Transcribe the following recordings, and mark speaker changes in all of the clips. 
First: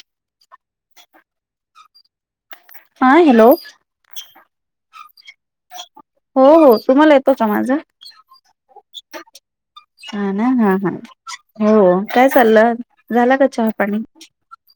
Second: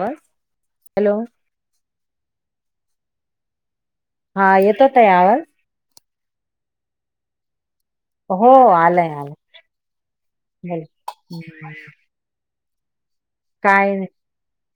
Speaker 1: Hello.
Speaker 2: हा hello
Speaker 1: हा येतो ताई आवाज.
Speaker 2: हो हो तुम्हाला येतो का माझा?
Speaker 1: हो आलाय आलाय
Speaker 2: हा ना हा
Speaker 1: बोला.
Speaker 2: हा
Speaker 1: हम्म,
Speaker 2: हो हो. काय चाललं झाला का जे-
Speaker 1: काय नाही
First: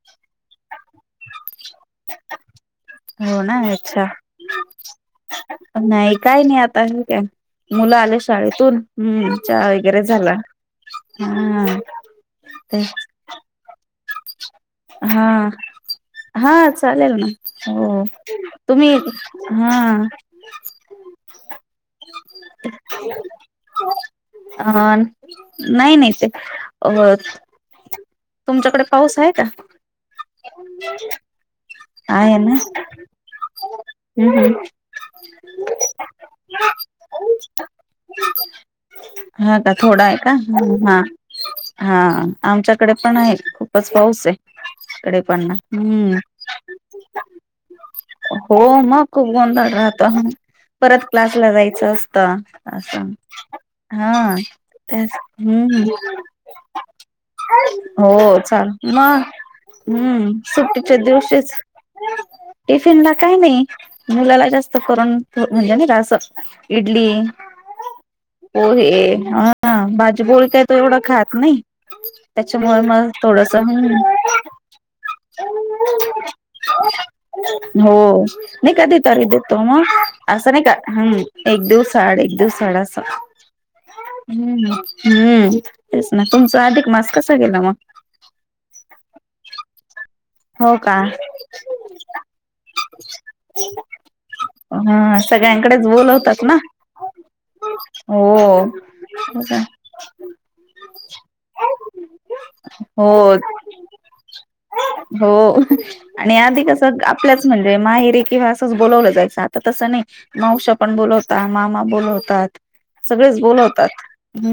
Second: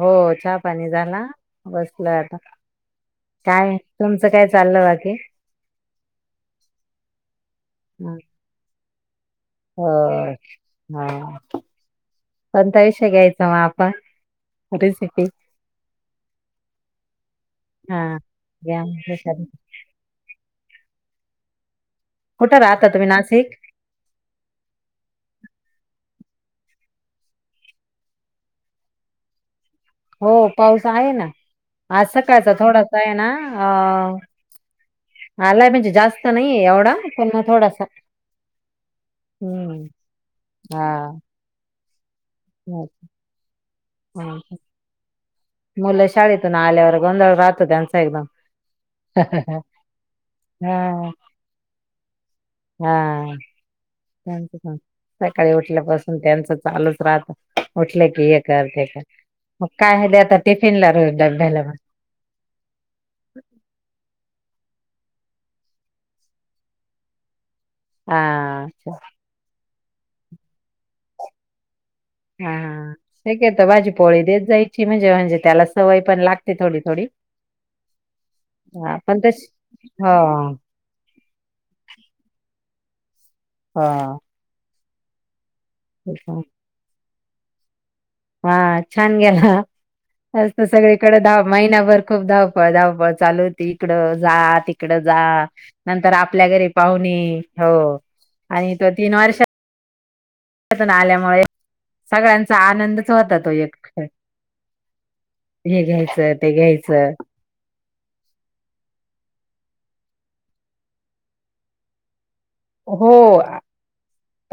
Speaker 1: हो चहा पाणी झाला का. बसलोय आता
Speaker 2: हो ना
Speaker 1: काय
Speaker 2: अच्छा
Speaker 1: तुमचं काय चाललं बाकी.
Speaker 2: नाही काही नाही आता हे काय मुलं
Speaker 1: हा,
Speaker 2: आले शाळेतून. हम्म चहा वगैरे झाला
Speaker 1: हो. हा
Speaker 2: हम-
Speaker 1: कोणता विषय घ्यायचा मग आपण, रेसिपी
Speaker 2: हा हा चालेल ना हो
Speaker 1: हा. या
Speaker 2: तुम्ही हा-
Speaker 1: कुठं राहता तुम्ही नाशिक?
Speaker 2: अ नाही नाही ते- तुमच्याकडे पाऊस आहे का?
Speaker 1: हो पाऊस आहे ना, आज
Speaker 2: आहे
Speaker 1: सकाळचा
Speaker 2: ना
Speaker 1: थोडासा आहे ना अ..
Speaker 2: हम्म हम्म
Speaker 1: आलाय म्हणजे जास्त नाही एवढा पण थोडासा.
Speaker 2: हा का
Speaker 1: हम्म
Speaker 2: थोडा आहे का ह हा हा
Speaker 1: हा,
Speaker 2: आमच्याकडे पण आहे, खूपच पाऊस आहे.
Speaker 1: हा.
Speaker 2: इकडे पण ना.
Speaker 1: मुलं
Speaker 2: हम्म
Speaker 1: शाळेतून आल्यावर गोंधळ राहतो त्यांचा एकदम
Speaker 2: हो मग खूप गोंदळ राहतो ह.
Speaker 1: हा
Speaker 2: तुला जायचं असत अस-
Speaker 1: हा
Speaker 2: हा
Speaker 1: त्यांचं पण
Speaker 2: तेच
Speaker 1: सकाळी
Speaker 2: हम्म.
Speaker 1: उठल्यापासून त्यांचं चालूच राहत उठलं की
Speaker 2: हो
Speaker 1: हे कर
Speaker 2: चाल
Speaker 1: ते कर
Speaker 2: मग
Speaker 1: मग काय आहे ते
Speaker 2: हम्म
Speaker 1: आता टिफिनला
Speaker 2: सुट्टीच्या
Speaker 1: रोज
Speaker 2: दिवशीच.
Speaker 1: डब्याला मग
Speaker 2: टिफिन ला काय नाही. मुलाला जास्त करून म्हणजे नाही रास- इडली
Speaker 1: हा
Speaker 2: पोहे
Speaker 1: अच्छा
Speaker 2: अ हा भाजीपोळी काय तो एवढं खात नाही त्याच्यामुळे
Speaker 1: हा
Speaker 2: मग थोडस
Speaker 1: शक्यतो भाजी पोळी देत जायची म्हणजे म्हणजे त्याला सवय पण लागते थोडी थोडी
Speaker 2: हो नाही
Speaker 1: हा
Speaker 2: कधी
Speaker 1: पण
Speaker 2: तरी
Speaker 1: तशी
Speaker 2: देतो मग
Speaker 1: हो
Speaker 2: असं नाही का हम्म एक दिवस आड एक दिवसाआड असं
Speaker 1: हा
Speaker 2: हम्म हम्म तेच ना
Speaker 1: पण.
Speaker 2: तुमचा अधिक मास कसा गेला मग?
Speaker 1: हा छान गेला असत
Speaker 2: हो
Speaker 1: सगळी
Speaker 2: का?
Speaker 1: इकड धाव महिन्याभर खूप धावपळ धावपळ चालू होती इकडं जा इकड
Speaker 2: हा
Speaker 1: जा
Speaker 2: सगळ्यांकडेच
Speaker 1: नंतर
Speaker 2: बोलवतात
Speaker 1: आपल्या
Speaker 2: ना.
Speaker 1: घरी पाहुणे हो आणि तो तीन वर्ष
Speaker 2: हो.
Speaker 1: आल्यामुळे सगळ्यांचा आनंदच होत
Speaker 2: हो
Speaker 1: तो एकेळ
Speaker 2: हो आणि आधी कस
Speaker 1: घ्यायचं
Speaker 2: आपल्याच म्हणजे माहेरे किंवा असंच बोलावलं जायचं आता तसं नाही मावशा पण बोलवतात मामा बोलवतात
Speaker 1: हो
Speaker 2: सगळेच बोलवतात.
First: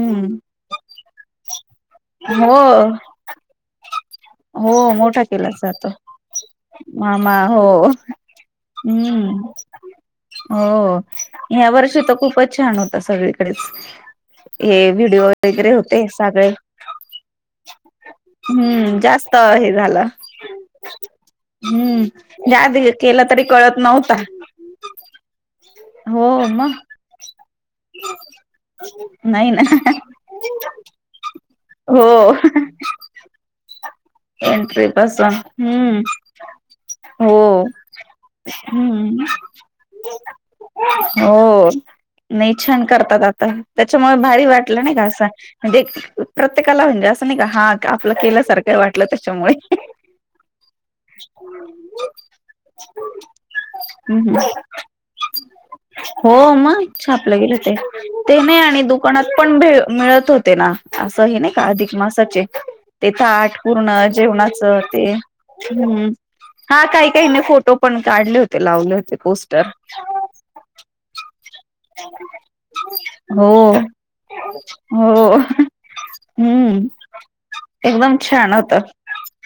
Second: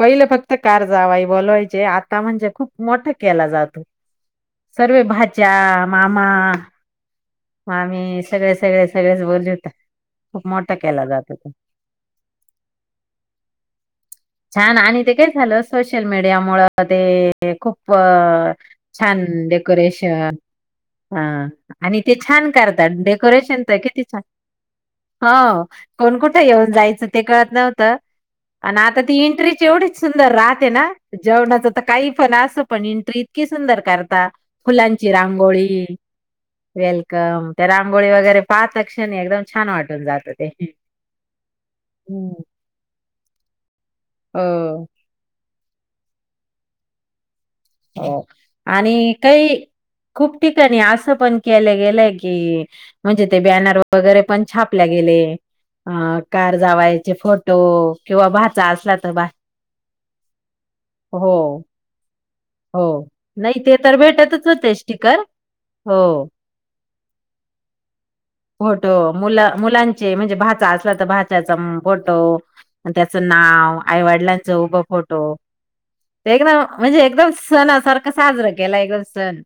Speaker 1: पहिले फक्त कार जावाई बोलवायचे आता म्हणजे
Speaker 2: हो
Speaker 1: खूप मोठा केला जातो
Speaker 2: हो मोठा केला
Speaker 1: च्या
Speaker 2: जातो
Speaker 1: मामा
Speaker 2: मामा हो
Speaker 1: मामी सगळे सगळे सगळेच बोलले
Speaker 2: हम्म.
Speaker 1: होते खूप मोठा
Speaker 2: हो
Speaker 1: केला जातो तो
Speaker 2: या वर्षी तर खूपच छान होत सगळीकडेच
Speaker 1: छान
Speaker 2: हे
Speaker 1: आणि ते काय
Speaker 2: व्हिडिओ
Speaker 1: झालं
Speaker 2: वगैरे
Speaker 1: सोशल
Speaker 2: होते
Speaker 1: मीडिया
Speaker 2: सगळे
Speaker 1: मुळ ते खूप
Speaker 2: हम्म
Speaker 1: छान.
Speaker 2: जास्त हे झालं
Speaker 1: डेकोरेशन हा. किती छान
Speaker 2: हम्म
Speaker 1: करतात
Speaker 2: आधी केलं तरी
Speaker 1: डेकोरेशन तर
Speaker 2: कळत
Speaker 1: किती
Speaker 2: नव्हता
Speaker 1: छान हो कोण
Speaker 2: हो
Speaker 1: कुठं
Speaker 2: मग
Speaker 1: येऊन जायचं ते कळत नव्हतं आणि आता ती
Speaker 2: नाही ना
Speaker 1: एंट्रीची एवढीच सुंदर राहते ना जेवणाच तर
Speaker 2: हो
Speaker 1: काही पण अस पण एंट्री इतकी सुंदर करता
Speaker 2: एंट्री
Speaker 1: फुलांची
Speaker 2: पासून
Speaker 1: रांगोळी
Speaker 2: हम्म हो
Speaker 1: वेलकम त्या रांगोळी वगैरे पाच लक्ष
Speaker 2: हम्म
Speaker 1: एकदम छान वाटून जात ते.
Speaker 2: हो
Speaker 1: हम्म
Speaker 2: नाही छान करतात आता. त्याच्यामुळे भारी
Speaker 1: हो
Speaker 2: वाटलं नाही का असं म्हणजे प्रत्येकाला म्हणजे असं नाही का हा आपलं
Speaker 1: हो
Speaker 2: केल्यासारखं वाटलं
Speaker 1: आणि
Speaker 2: त्याच्यामुळे
Speaker 1: काही खूप ठिकाणी असं पण केलं गेलंय की म्हणजे ते बॅनर वगैरे
Speaker 2: हम्म
Speaker 1: पण छापल्या गेले अ
Speaker 2: हो
Speaker 1: कार
Speaker 2: मग
Speaker 1: जावायचे
Speaker 2: छापलं
Speaker 1: फोटो
Speaker 2: गेलं ते
Speaker 1: किंवा
Speaker 2: ते नाही
Speaker 1: भाचा
Speaker 2: आणि
Speaker 1: असला तर
Speaker 2: दुकानात
Speaker 1: बा
Speaker 2: पण भे मिळत होते ना. असं
Speaker 1: हो
Speaker 2: हे नाही का अधिक मासाचे.
Speaker 1: हो
Speaker 2: ते थाठ
Speaker 1: नाही ते तर
Speaker 2: पूर्ण
Speaker 1: भेटतच होते
Speaker 2: जेवणाचं ते
Speaker 1: स्टिकर
Speaker 2: हम्म
Speaker 1: हो
Speaker 2: हा काही काही न फोटो पण काढले होते
Speaker 1: फोटो
Speaker 2: लावले होते
Speaker 1: मुला
Speaker 2: पोस्टर.
Speaker 1: मुलांचे म्हणजे भाचा असला तर भाच्याचा फोटो त्याचं
Speaker 2: हो
Speaker 1: नाव आईवडिलांच उभं
Speaker 2: हो
Speaker 1: फोटो ते एकदम
Speaker 2: हम्म
Speaker 1: म्हणजे एकदम सणासारखं
Speaker 2: एकदम
Speaker 1: साजरां
Speaker 2: छान होत
Speaker 1: केलाय ग सण.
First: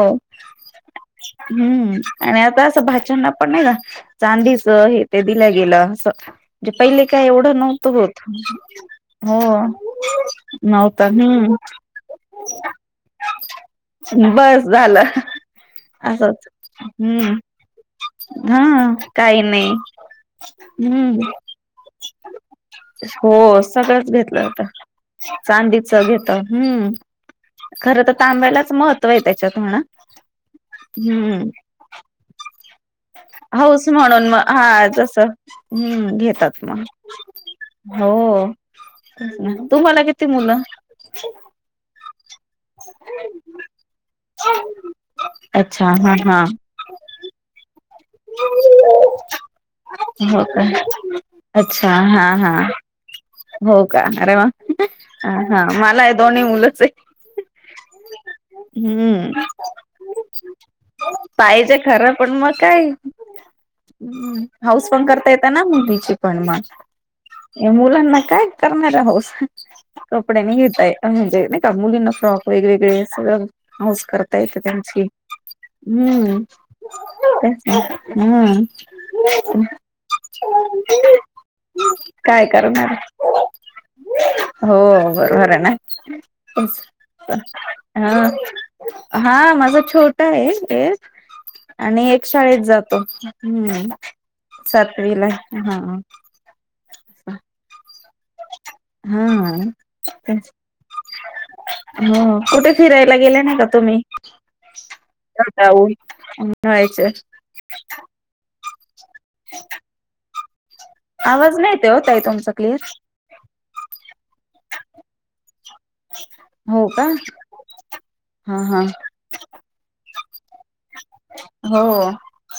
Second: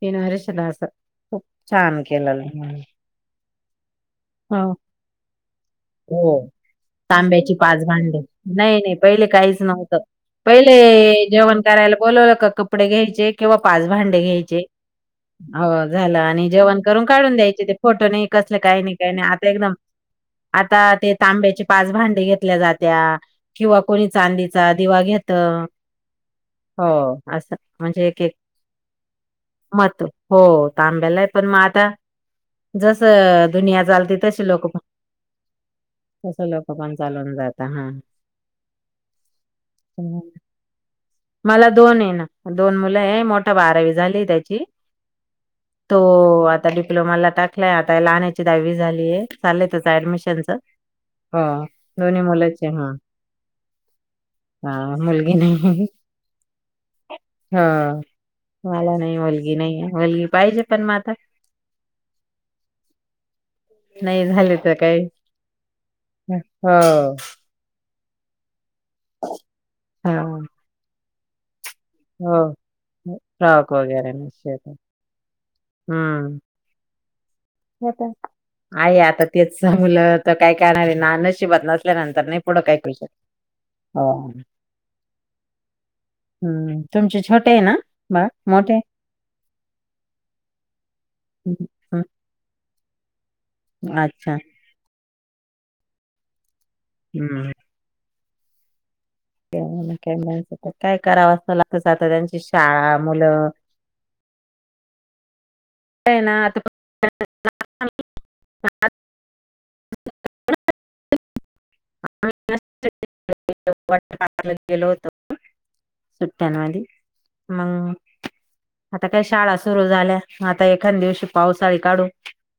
Speaker 1: तीन वर्षाला असं खूप
Speaker 2: हम्म
Speaker 1: छान
Speaker 2: आणि
Speaker 1: केलेलं
Speaker 2: आता असं भाचना पण नाही का. चांदीच
Speaker 1: हो.
Speaker 2: हे ते दिल्या गेलं असं
Speaker 1: हो
Speaker 2: म्हणजे पहिले काय
Speaker 1: तांब्याची
Speaker 2: एवढं
Speaker 1: पाच
Speaker 2: नव्हतं
Speaker 1: भांडे
Speaker 2: होत.
Speaker 1: नाही नाही पहिले
Speaker 2: हो
Speaker 1: काहीच नव्हतं पहिले
Speaker 2: नव्हत हम्म
Speaker 1: जेवण करायला बोलवलं का कपडे घ्यायचे किंवा पाच भांडे घ्यायचे
Speaker 2: बस झालं
Speaker 1: झा
Speaker 2: असंच
Speaker 1: आणि जेवण करून
Speaker 2: हम्म
Speaker 1: काढून द्यायचे ते फोटो नाही कसलं
Speaker 2: हा
Speaker 1: काही नाही काय.
Speaker 2: काही नाही.
Speaker 1: आता ते
Speaker 2: हम्म
Speaker 1: तांब्याचे पाच भांडे घेतल्या जात्या
Speaker 2: हो
Speaker 1: किंवा कोणी
Speaker 2: सगळंच घेतलं
Speaker 1: चांदीच.
Speaker 2: होत
Speaker 1: त्या दिवा घेत
Speaker 2: चांदीच घेत
Speaker 1: हो
Speaker 2: हम्म
Speaker 1: अस
Speaker 2: खरं
Speaker 1: म्हणजे
Speaker 2: तर
Speaker 1: एक एक.
Speaker 2: तांब्यालाच महत्त्व आहे त्याच्यात म्हणा
Speaker 1: महत्व हो तांब्याला आहे
Speaker 2: हम्म
Speaker 1: पण मग आता जस दुनिया
Speaker 2: हाऊस
Speaker 1: चालते
Speaker 2: म्हणून
Speaker 1: तसे
Speaker 2: मग
Speaker 1: लोक पण
Speaker 2: हा तस हम्
Speaker 1: तसे
Speaker 2: घेतात
Speaker 1: लोक
Speaker 2: म.
Speaker 1: पण चालून जात हा
Speaker 2: हो तुम्हाला किती मुलं?
Speaker 1: मला दोन हेना दोन मुलं हे मोठ बारावी झाली त्याची.
Speaker 2: अच्छा
Speaker 1: तो
Speaker 2: हा हा
Speaker 1: आता डिप्लोमाला टाकलाय आता लान्ह्या. दहावी झालीय चाललंय त्याच्या
Speaker 2: हो
Speaker 1: ऍडमिशनच
Speaker 2: का
Speaker 1: हो
Speaker 2: अच्छा
Speaker 1: दोन्ही
Speaker 2: हा हा
Speaker 1: मुलांचे.
Speaker 2: हो का अरे वा अ हा मलाही दोन्ही मुलंच हे.
Speaker 1: हा मला नाही
Speaker 2: हम्म
Speaker 1: मुलगी नाही मुलगी पाहिजे पण मग आता.
Speaker 2: पाहिजे खरं पण मग काय.
Speaker 1: नाही झाले तर
Speaker 2: हाऊस
Speaker 1: काही
Speaker 2: पन करता येत ना मुलीची पण मग.
Speaker 1: हो
Speaker 2: या मुलांना काय करणार हे हाऊस
Speaker 1: हा
Speaker 2: कपडे नाही घेताय म्हणजेनाइ. त्या मुलींना
Speaker 1: हो
Speaker 2: फ्रॉक वेगळेे वेगळे सगळं
Speaker 1: फ्रॉक
Speaker 2: हाऊस
Speaker 1: वगैरे
Speaker 2: करता
Speaker 1: नसेल
Speaker 2: येते त्यांची. हम्म. ना
Speaker 1: हो काय
Speaker 2: हम्म
Speaker 1: आहे आता तेच मुलं तर काय करणार आहे ना नशिबात नसल्यानंतर. नाही
Speaker 2: काय
Speaker 1: पुढं
Speaker 2: करणार
Speaker 1: करू शकत
Speaker 2: हो बरोबर आहे ना.
Speaker 1: हम्म तुमचे छोटे आहे ना बाळ
Speaker 2: हा
Speaker 1: मोठे
Speaker 2: हा माझा छोटा आहे एक.
Speaker 1: हम् हा.
Speaker 2: आणि एक शाळेत जातो हम्म सातवीला हे.
Speaker 1: हम्म. त्यामुळे
Speaker 2: हा
Speaker 1: काय
Speaker 2: तेच
Speaker 1: म्हणायचं काय करावं असं लागतच आता
Speaker 2: हो
Speaker 1: त्यांची
Speaker 2: कुठे
Speaker 1: शाळा
Speaker 2: फिरायला गेले
Speaker 1: मुलं
Speaker 2: नाही का तुम्ही. जाता हो
Speaker 1: काय ना आता
Speaker 2: उन्हाळ्याच.
Speaker 1: पण
Speaker 2: ह. आवाज नाहीे येत हे होताई तुमचा क्लियर.
Speaker 1: [unintelligible] गेलो होतो.
Speaker 2: अच्छा.
Speaker 1: सुट्ट्यांमधी मग.
Speaker 2: हा हा
Speaker 1: आता काय शाळा सुरू झाल्या आता एखानं दिवशी पावसाळी
Speaker 2: हो
Speaker 1: काढू.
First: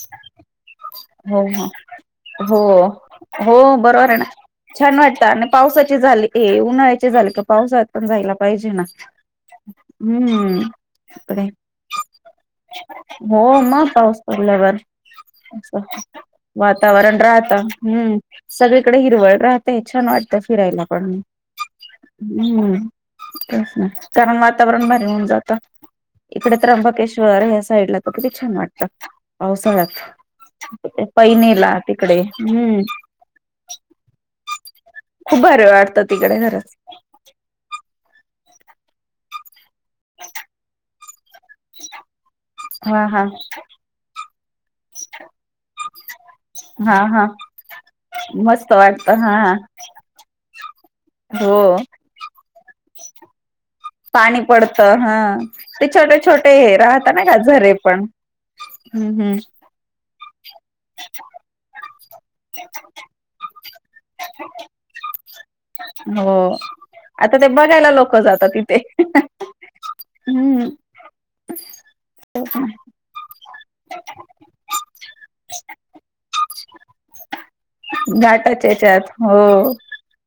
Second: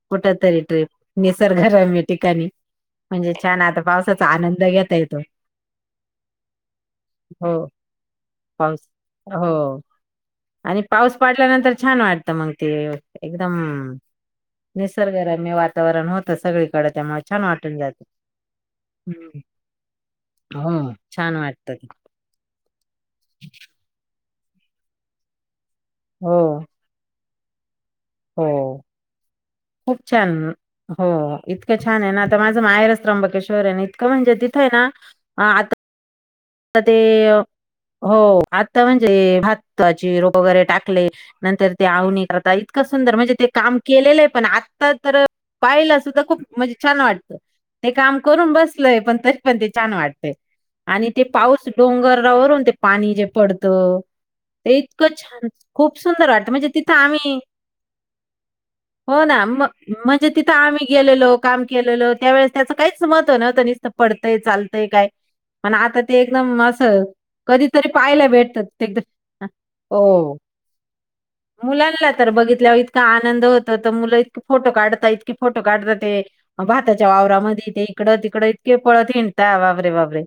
Speaker 1: कुठ तरी ट्रिप
Speaker 2: हो
Speaker 1: निसर्गरम्य ठिकाणी
Speaker 2: हो हो
Speaker 1: म्हणजे
Speaker 2: हो
Speaker 1: छान आता.
Speaker 2: बरोबर आहे ना
Speaker 1: पावसाचा आनंद घेता
Speaker 2: छान
Speaker 1: येतो
Speaker 2: वाटतं आणि पावसाची झाली ए उन्हाळ्याची झाली का
Speaker 1: हो
Speaker 2: पावसात. पण जायला पाहिजे
Speaker 1: पाऊस
Speaker 2: ना.
Speaker 1: हो
Speaker 2: हम्म
Speaker 1: आणि पाऊस
Speaker 2: ते पन हे
Speaker 1: पडल्यानंतर छान वाटतं मग ते एकदम
Speaker 2: हो मग पाऊस. पडल्यावर
Speaker 1: निसर्गरम्य
Speaker 2: अस
Speaker 1: वातावरण होतं सगळीकडे
Speaker 2: वातावरण
Speaker 1: त्यामुळे छान
Speaker 2: राहतं
Speaker 1: वाटून जात
Speaker 2: हम्म. सगळीकडे हिरवळ राहतेय छान वाटत फिरायला
Speaker 1: हो
Speaker 2: पण
Speaker 1: छान वाटत ते.
Speaker 2: हम्म. तेच ना कारण वातावरण भारी होऊन जातं
Speaker 1: हो
Speaker 2: इकडे त्र्यंबकेश्वर ह्या साईड ला. पन किती
Speaker 1: हो
Speaker 2: छान वाटतं.
Speaker 1: खूप
Speaker 2: पावसाळ्यात
Speaker 1: छान हो इतकं
Speaker 2: पैनेला
Speaker 1: छान आहे
Speaker 2: तिकडे
Speaker 1: ना आता माझं
Speaker 2: हम्म
Speaker 1: माहेरच त्र्यंबकेश्वर हेन. खरं म्हणजे तिथं हे ना.
Speaker 2: खूप भरी
Speaker 1: आता
Speaker 2: वाटतं तिकडे खरंच.
Speaker 1: ते य हो आता म्हणजे भाताची रोप वगैरे टाकले. नंतर ते आवणी करता इतकं
Speaker 2: हा
Speaker 1: सुंदर
Speaker 2: हा
Speaker 1: म्हणजे ते काम केलेलं हे पण आत्ता तर पाहिला सुद्धा. खूप म्हणजे
Speaker 2: हा
Speaker 1: छान
Speaker 2: हा
Speaker 1: वाटतं ते काम करून
Speaker 2: मस्त
Speaker 1: बसलयं
Speaker 2: वाटत
Speaker 1: पण तरी
Speaker 2: हा
Speaker 1: पण ते छान वाटतंय आणि ते
Speaker 2: हो
Speaker 1: पाऊस डोंगरावरून ते पाणी जे पडतं.
Speaker 2: पाणी
Speaker 1: ते
Speaker 2: पडतं
Speaker 1: इतकं
Speaker 2: हा
Speaker 1: छान
Speaker 2: ते
Speaker 1: खूप
Speaker 2: छोटे
Speaker 1: सुंदर वाटत
Speaker 2: छोटे
Speaker 1: म्हणजे
Speaker 2: हे
Speaker 1: तिथं
Speaker 2: राहता ना का
Speaker 1: आम्ही.
Speaker 2: झरे पण हम्म
Speaker 1: हो ना
Speaker 2: हम्म
Speaker 1: म म्हणजे तिथं आम्ही गेलेलो काम केलेलं त्यावेळेस त्याचं काहीच मत नव्हतं नसत. पडतंय चालतंय काय पण आता. ते
Speaker 2: हो
Speaker 1: एकदम असं
Speaker 2: आता ते
Speaker 1: कधीतरी
Speaker 2: बघायला लोक
Speaker 1: पाहायला
Speaker 2: जातात
Speaker 1: भेटतं
Speaker 2: तिथे.
Speaker 1: ते एकदम हां. हो.
Speaker 2: हम्म
Speaker 1: मुलांना तर बघितल्यावर इतका आनंद होत, तर मुलं इतक फोटो काढता इतकी फोटो काढतात, ते भाताच्या वावरामध्ये ते इकडं तिकडं
Speaker 2: घाटाच्या
Speaker 1: इतके
Speaker 2: याच्यात
Speaker 1: पळत, हिडता
Speaker 2: हो
Speaker 1: बाबरे बाबरे.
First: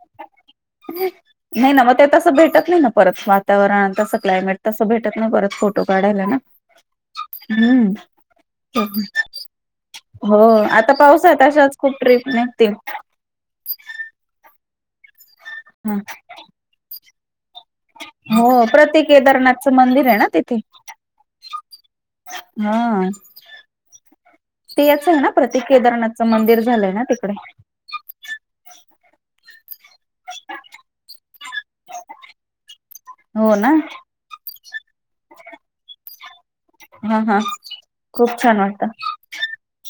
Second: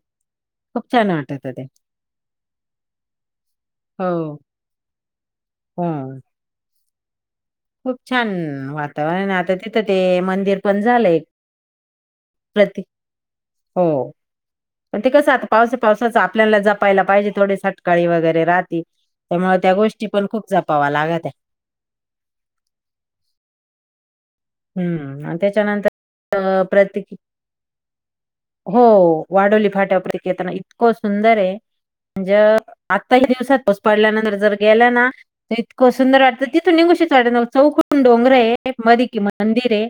Speaker 1: खू छान वाटत
Speaker 2: नाही ना मग ते, तसं भेटत नाही ना, परत वातावरण
Speaker 1: हो,
Speaker 2: तसं क्लायमेट तसं भेटत नाही, परत फोटो
Speaker 1: हो.
Speaker 2: काढायला न हम्म
Speaker 1: खूप छान
Speaker 2: हो
Speaker 1: वातावरण आहे. आता तिथं ते
Speaker 2: हो
Speaker 1: मंदिर पण
Speaker 2: आता
Speaker 1: झालंय
Speaker 2: पाऊसात अशाचं खूप, ट्र्रीप निघतील
Speaker 1: प्रति हो, पण ते कसं आता पावसा
Speaker 2: हा
Speaker 1: पावसाच, आपल्याला जपायला पाहिजे, थोडेस सकाळी वगैरे
Speaker 2: हो
Speaker 1: राहते,
Speaker 2: प्रति
Speaker 1: त्यामुळे
Speaker 2: केदारनाथचं
Speaker 1: त्या गोष्टी
Speaker 2: मंदिर आहे ना
Speaker 1: पण खूप
Speaker 2: तिथे
Speaker 1: जपावा्या लागत, त्या
Speaker 2: हा ते याच आहे
Speaker 1: हम्म,
Speaker 2: ना
Speaker 1: आणि
Speaker 2: प्रति केदारनाथचं मंदिर
Speaker 1: त्याच्यानंतर
Speaker 2: झालंय ना
Speaker 1: प्रतिक
Speaker 2: तिकडे
Speaker 1: हो, वाडोली फाट्यापताना इतकं सुंदर आहे म्हणजे आत्ताही
Speaker 2: हो
Speaker 1: दिवसात
Speaker 2: ना
Speaker 1: पाऊस पडल्यानंतर जर गेला ना तर इतकं सुंदर वाटत त निघूशीच
Speaker 2: हा
Speaker 1: वाट
Speaker 2: हा
Speaker 1: चौकून
Speaker 2: खूप
Speaker 1: डोंगर आहे,
Speaker 2: छान वाटत
Speaker 1: मध कि मंदिर आहे,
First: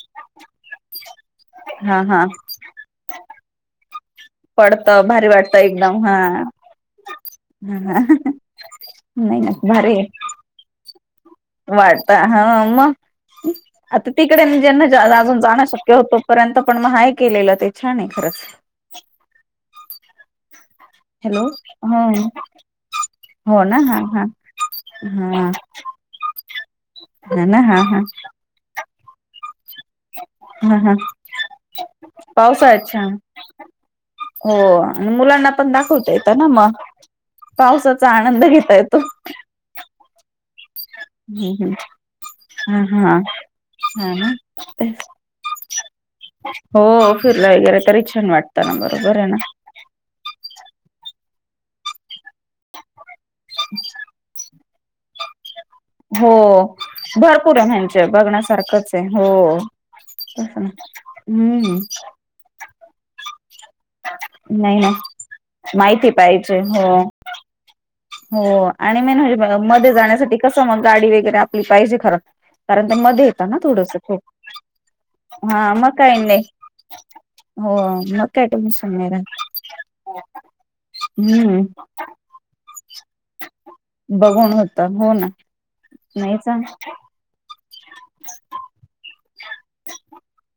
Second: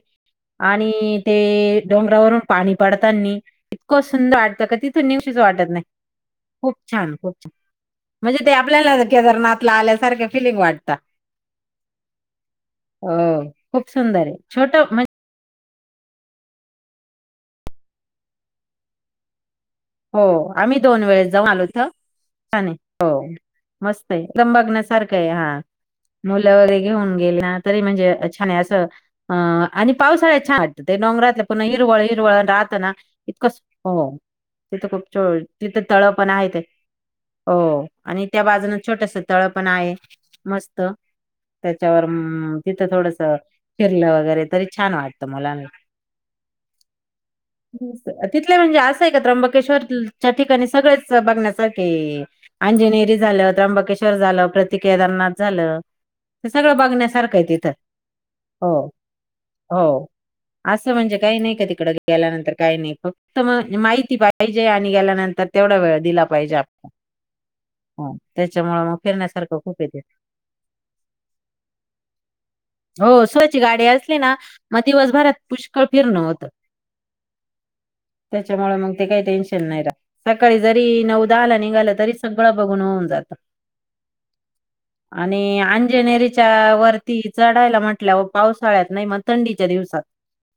Speaker 1: आणि ते
Speaker 2: हा हा
Speaker 1: डोंगरावरून पाणी पडतानी इतकं सुंदर वाटतो, का
Speaker 2: पडत
Speaker 1: तिथं
Speaker 2: भारी
Speaker 1: न्यूशीिच वाटत नाही.
Speaker 2: एकदम हा.
Speaker 1: खूप छान खूप छान
Speaker 2: हा हा.
Speaker 1: म्हणजे, ते आपल्याला के जर
Speaker 2: नाही ना
Speaker 1: नातला
Speaker 2: भारी
Speaker 1: आल्यासारख्या फिलिंग वाटतं
Speaker 2: वाटत, हा मग
Speaker 1: हो खूप
Speaker 2: आता
Speaker 1: सुंदर आहे
Speaker 2: तिकडे
Speaker 1: छोट
Speaker 2: ज्यांना,
Speaker 1: म्हणजे
Speaker 2: जास्त अजून जाणं शक्य होतो, पर्यंत पण मग हेय केलेलं, ते छान आहे, खरं
Speaker 1: हो, आम्ही दोन वेळेस
Speaker 2: हॅलो
Speaker 1: जाऊन आलोत,
Speaker 2: हो
Speaker 1: छान हो
Speaker 2: हो ना हा
Speaker 1: मस्त
Speaker 2: हा
Speaker 1: आहे बघण्यासारखं आहे, हा मुलं वगैरे घेऊन गेल
Speaker 2: हा
Speaker 1: ना तरी
Speaker 2: हा हा
Speaker 1: म्हणजे, छाान असं अ, आणि पावसाळ्यात छान
Speaker 2: हा
Speaker 1: वाटतं,
Speaker 2: हा
Speaker 1: ते डंगरातले पुन्हा हिरवळ हिरवळ राहतं
Speaker 2: पावसाळ्यात
Speaker 1: ना
Speaker 2: छान
Speaker 1: इतकं हो
Speaker 2: हो
Speaker 1: तिथे खूप
Speaker 2: आणि
Speaker 1: च
Speaker 2: मुलांना पण
Speaker 1: तिथे तळ
Speaker 2: दाखवता
Speaker 1: पण
Speaker 2: येतं ना
Speaker 1: आहे, ते
Speaker 2: मग
Speaker 1: हो
Speaker 2: पावसाचा
Speaker 1: आणि त्या
Speaker 2: आनंद घेता
Speaker 1: बाजूनून
Speaker 2: येतो
Speaker 1: छोटस तळ पण आहे, मस्त
Speaker 2: हम्म हम्म
Speaker 1: त्याच्यावर
Speaker 2: हा
Speaker 1: तिथं थोडस
Speaker 2: हा हा
Speaker 1: फिरलं
Speaker 2: ना
Speaker 1: वगैरे तरी छान वाटत, मुलां
Speaker 2: हो, फिरलं वगैरे तरी छान वाटतं, ना बरोबर आहे ना
Speaker 1: ेश्वरच्या ठिकाणी सगळेच बघण्यासाठी अंजनेरी झालं, त्र्यंबकेश्वर झालं, प्रतिक केदारनाथ झालं,
Speaker 2: हो
Speaker 1: ते, सगळं बघण्यासारखं आहे, त
Speaker 2: भरपूर
Speaker 1: इिथं
Speaker 2: म्हणजे
Speaker 1: हो
Speaker 2: बघण्यासारखंच आहे हो
Speaker 1: हो
Speaker 2: तस ना
Speaker 1: असं म्हणजे, काही नाही का
Speaker 2: हम्म
Speaker 1: तिकडं गेल्यानंतर काही नाही फक्त मग माहिती पाहिजे,
Speaker 2: नाही
Speaker 1: आणि
Speaker 2: ना
Speaker 1: गेल्यानंतर तेवढा वेळ
Speaker 2: माहिती
Speaker 1: दिला पाहिजे, आपला
Speaker 2: हो हो आणि मी म्हणजे,
Speaker 1: खूप आहे
Speaker 2: मध्ये
Speaker 1: तिथं.
Speaker 2: जाण्यासाठी कसं मग गाडी वगैरे आपली पाहिजे खरं कारण तर मध्ये
Speaker 1: हो,
Speaker 2: येत ना,
Speaker 1: स्वतःची गाडी
Speaker 2: थोडस
Speaker 1: असली
Speaker 2: खूप
Speaker 1: ना मग दिवसभरात
Speaker 2: हा
Speaker 1: पुष्कळ
Speaker 2: मग
Speaker 1: फिरणं
Speaker 2: काही नाही,
Speaker 1: होतं.
Speaker 2: हो काय
Speaker 1: त्याच्यामुळे मग
Speaker 2: टेन्शन
Speaker 1: ते
Speaker 2: नाही
Speaker 1: काही
Speaker 2: राहत.
Speaker 1: टेन्शन नाही रा सकाळी जरी नऊदा आला
Speaker 2: हम्म
Speaker 1: निघालं तरी सगळ बघून होऊन जात,
Speaker 2: बघून होत हो ना
Speaker 1: आणि
Speaker 2: नाही
Speaker 1: अजनेरीच्या
Speaker 2: चांग
Speaker 1: वरती चढायला म्हटल्या पावसाळ्यात नाही मग थंडीच्या दिवसात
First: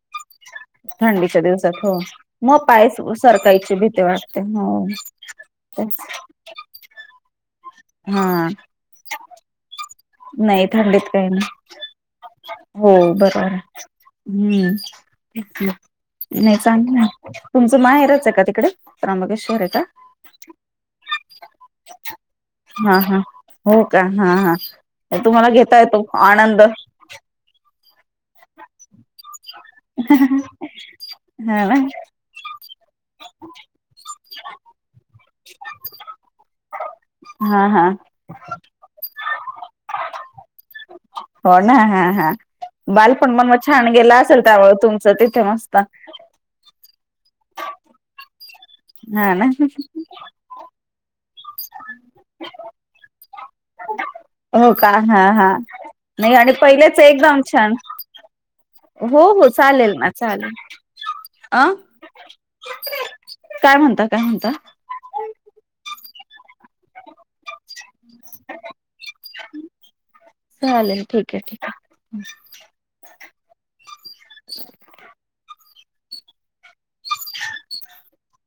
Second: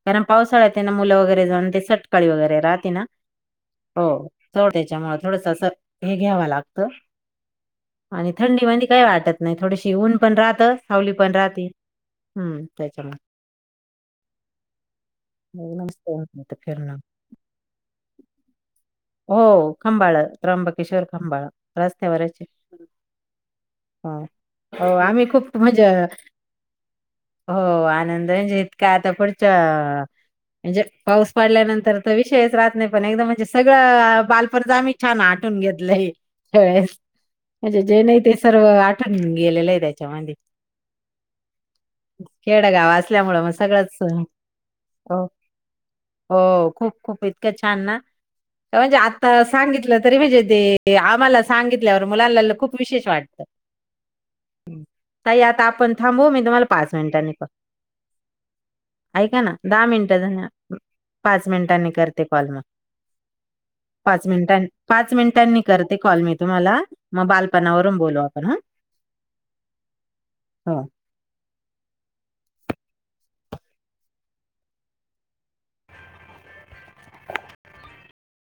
Speaker 1: कारण पावसाळ्यात त्यांना मुलं
Speaker 2: थंडीच्या
Speaker 1: वगैरे जाण
Speaker 2: दिवसात
Speaker 1: ते
Speaker 2: हो.
Speaker 1: सटकाळी वगैरे
Speaker 2: मग पाय सरकायची भीती वाटते हो
Speaker 1: त्याच्यामुळे थड थ,
Speaker 2: तेच
Speaker 1: का,
Speaker 2: हा
Speaker 1: वा
Speaker 2: नाही थंडीत काही नाही,
Speaker 1: हम्म
Speaker 2: हो
Speaker 1: त्याच्यामुळे
Speaker 2: बरोबर आहे. हम्म,
Speaker 1: एकदम मस्त होतं इथं
Speaker 2: नाही ांग
Speaker 1: फिरणं
Speaker 2: ना तुमचं माहेरच आहे का? तिकडे
Speaker 1: हो
Speaker 2: राबगेश्वरा ला.
Speaker 1: खंबाळ त्र्यंबकेश्वर खंबाळ रस्त्यावरच आहे.
Speaker 2: हा! हा! होका?
Speaker 1: हो
Speaker 2: हा! हा!
Speaker 1: हो आम्ही !
Speaker 2: तुम्हाला
Speaker 1: खूप
Speaker 2: घेता,
Speaker 1: म्हणजे
Speaker 2: येतो आनंद!
Speaker 1: हो! आनंद म्हजे इतका? आता पुढच्या म्हणजे पाऊस
Speaker 2: हा ना
Speaker 1: पडल्यानंतर त शेस राहत नाही पण एकदम म्हणजे, सगळं बालपरता आम्ही छान आटून घेतलंय शेळस
Speaker 2: हा
Speaker 1: म्हणजे
Speaker 2: हा
Speaker 1: जे नाही ते सर्व आठवण गेलेलं आहेत चवहाते
Speaker 2: हो, ना? हा! हा!
Speaker 1: खेडगाव !
Speaker 2: बालपण
Speaker 1: असल्यामुळं
Speaker 2: मन मग छान
Speaker 1: सगळंच
Speaker 2: गेला असेल त्यामुळे तुमचं
Speaker 1: हो
Speaker 2: तिथे मस्त!
Speaker 1: हो खूप खूप इतकं छान! ना तवा जे आता
Speaker 2: हा ना
Speaker 1: सांगितलं तरी म्हणजे ते आम्हाला सांगितल्यावर मुलांला खूप विशेष वाटत!
Speaker 2: हो का हा
Speaker 1: काही
Speaker 2: हा
Speaker 1: आता आपण थांबव
Speaker 2: नाही
Speaker 1: मी,
Speaker 2: आणि
Speaker 1: तुम्हाला पाच
Speaker 2: पहिलेच
Speaker 1: मिनिटांनी
Speaker 2: एकदम
Speaker 1: करतो.
Speaker 2: छान हो
Speaker 1: ऐका
Speaker 2: हो
Speaker 1: ना! दहा
Speaker 2: चालेल ना
Speaker 1: मिनिट
Speaker 2: चालेल
Speaker 1: झाले पाच
Speaker 2: अ
Speaker 1: मिनिटांनी करते. करते कॉल! म
Speaker 2: काय म्हणता काय
Speaker 1: पाच
Speaker 2: म्हणता
Speaker 1: मिनटां आहेत. पाच मिनिटांनी करते. कॉल मी तुम्हाला मग बालपणावर! मगबोलू आपण हं! !
Speaker 2: ठीक आहे, का? ह [inaudible] [unintelligible] [inaudible]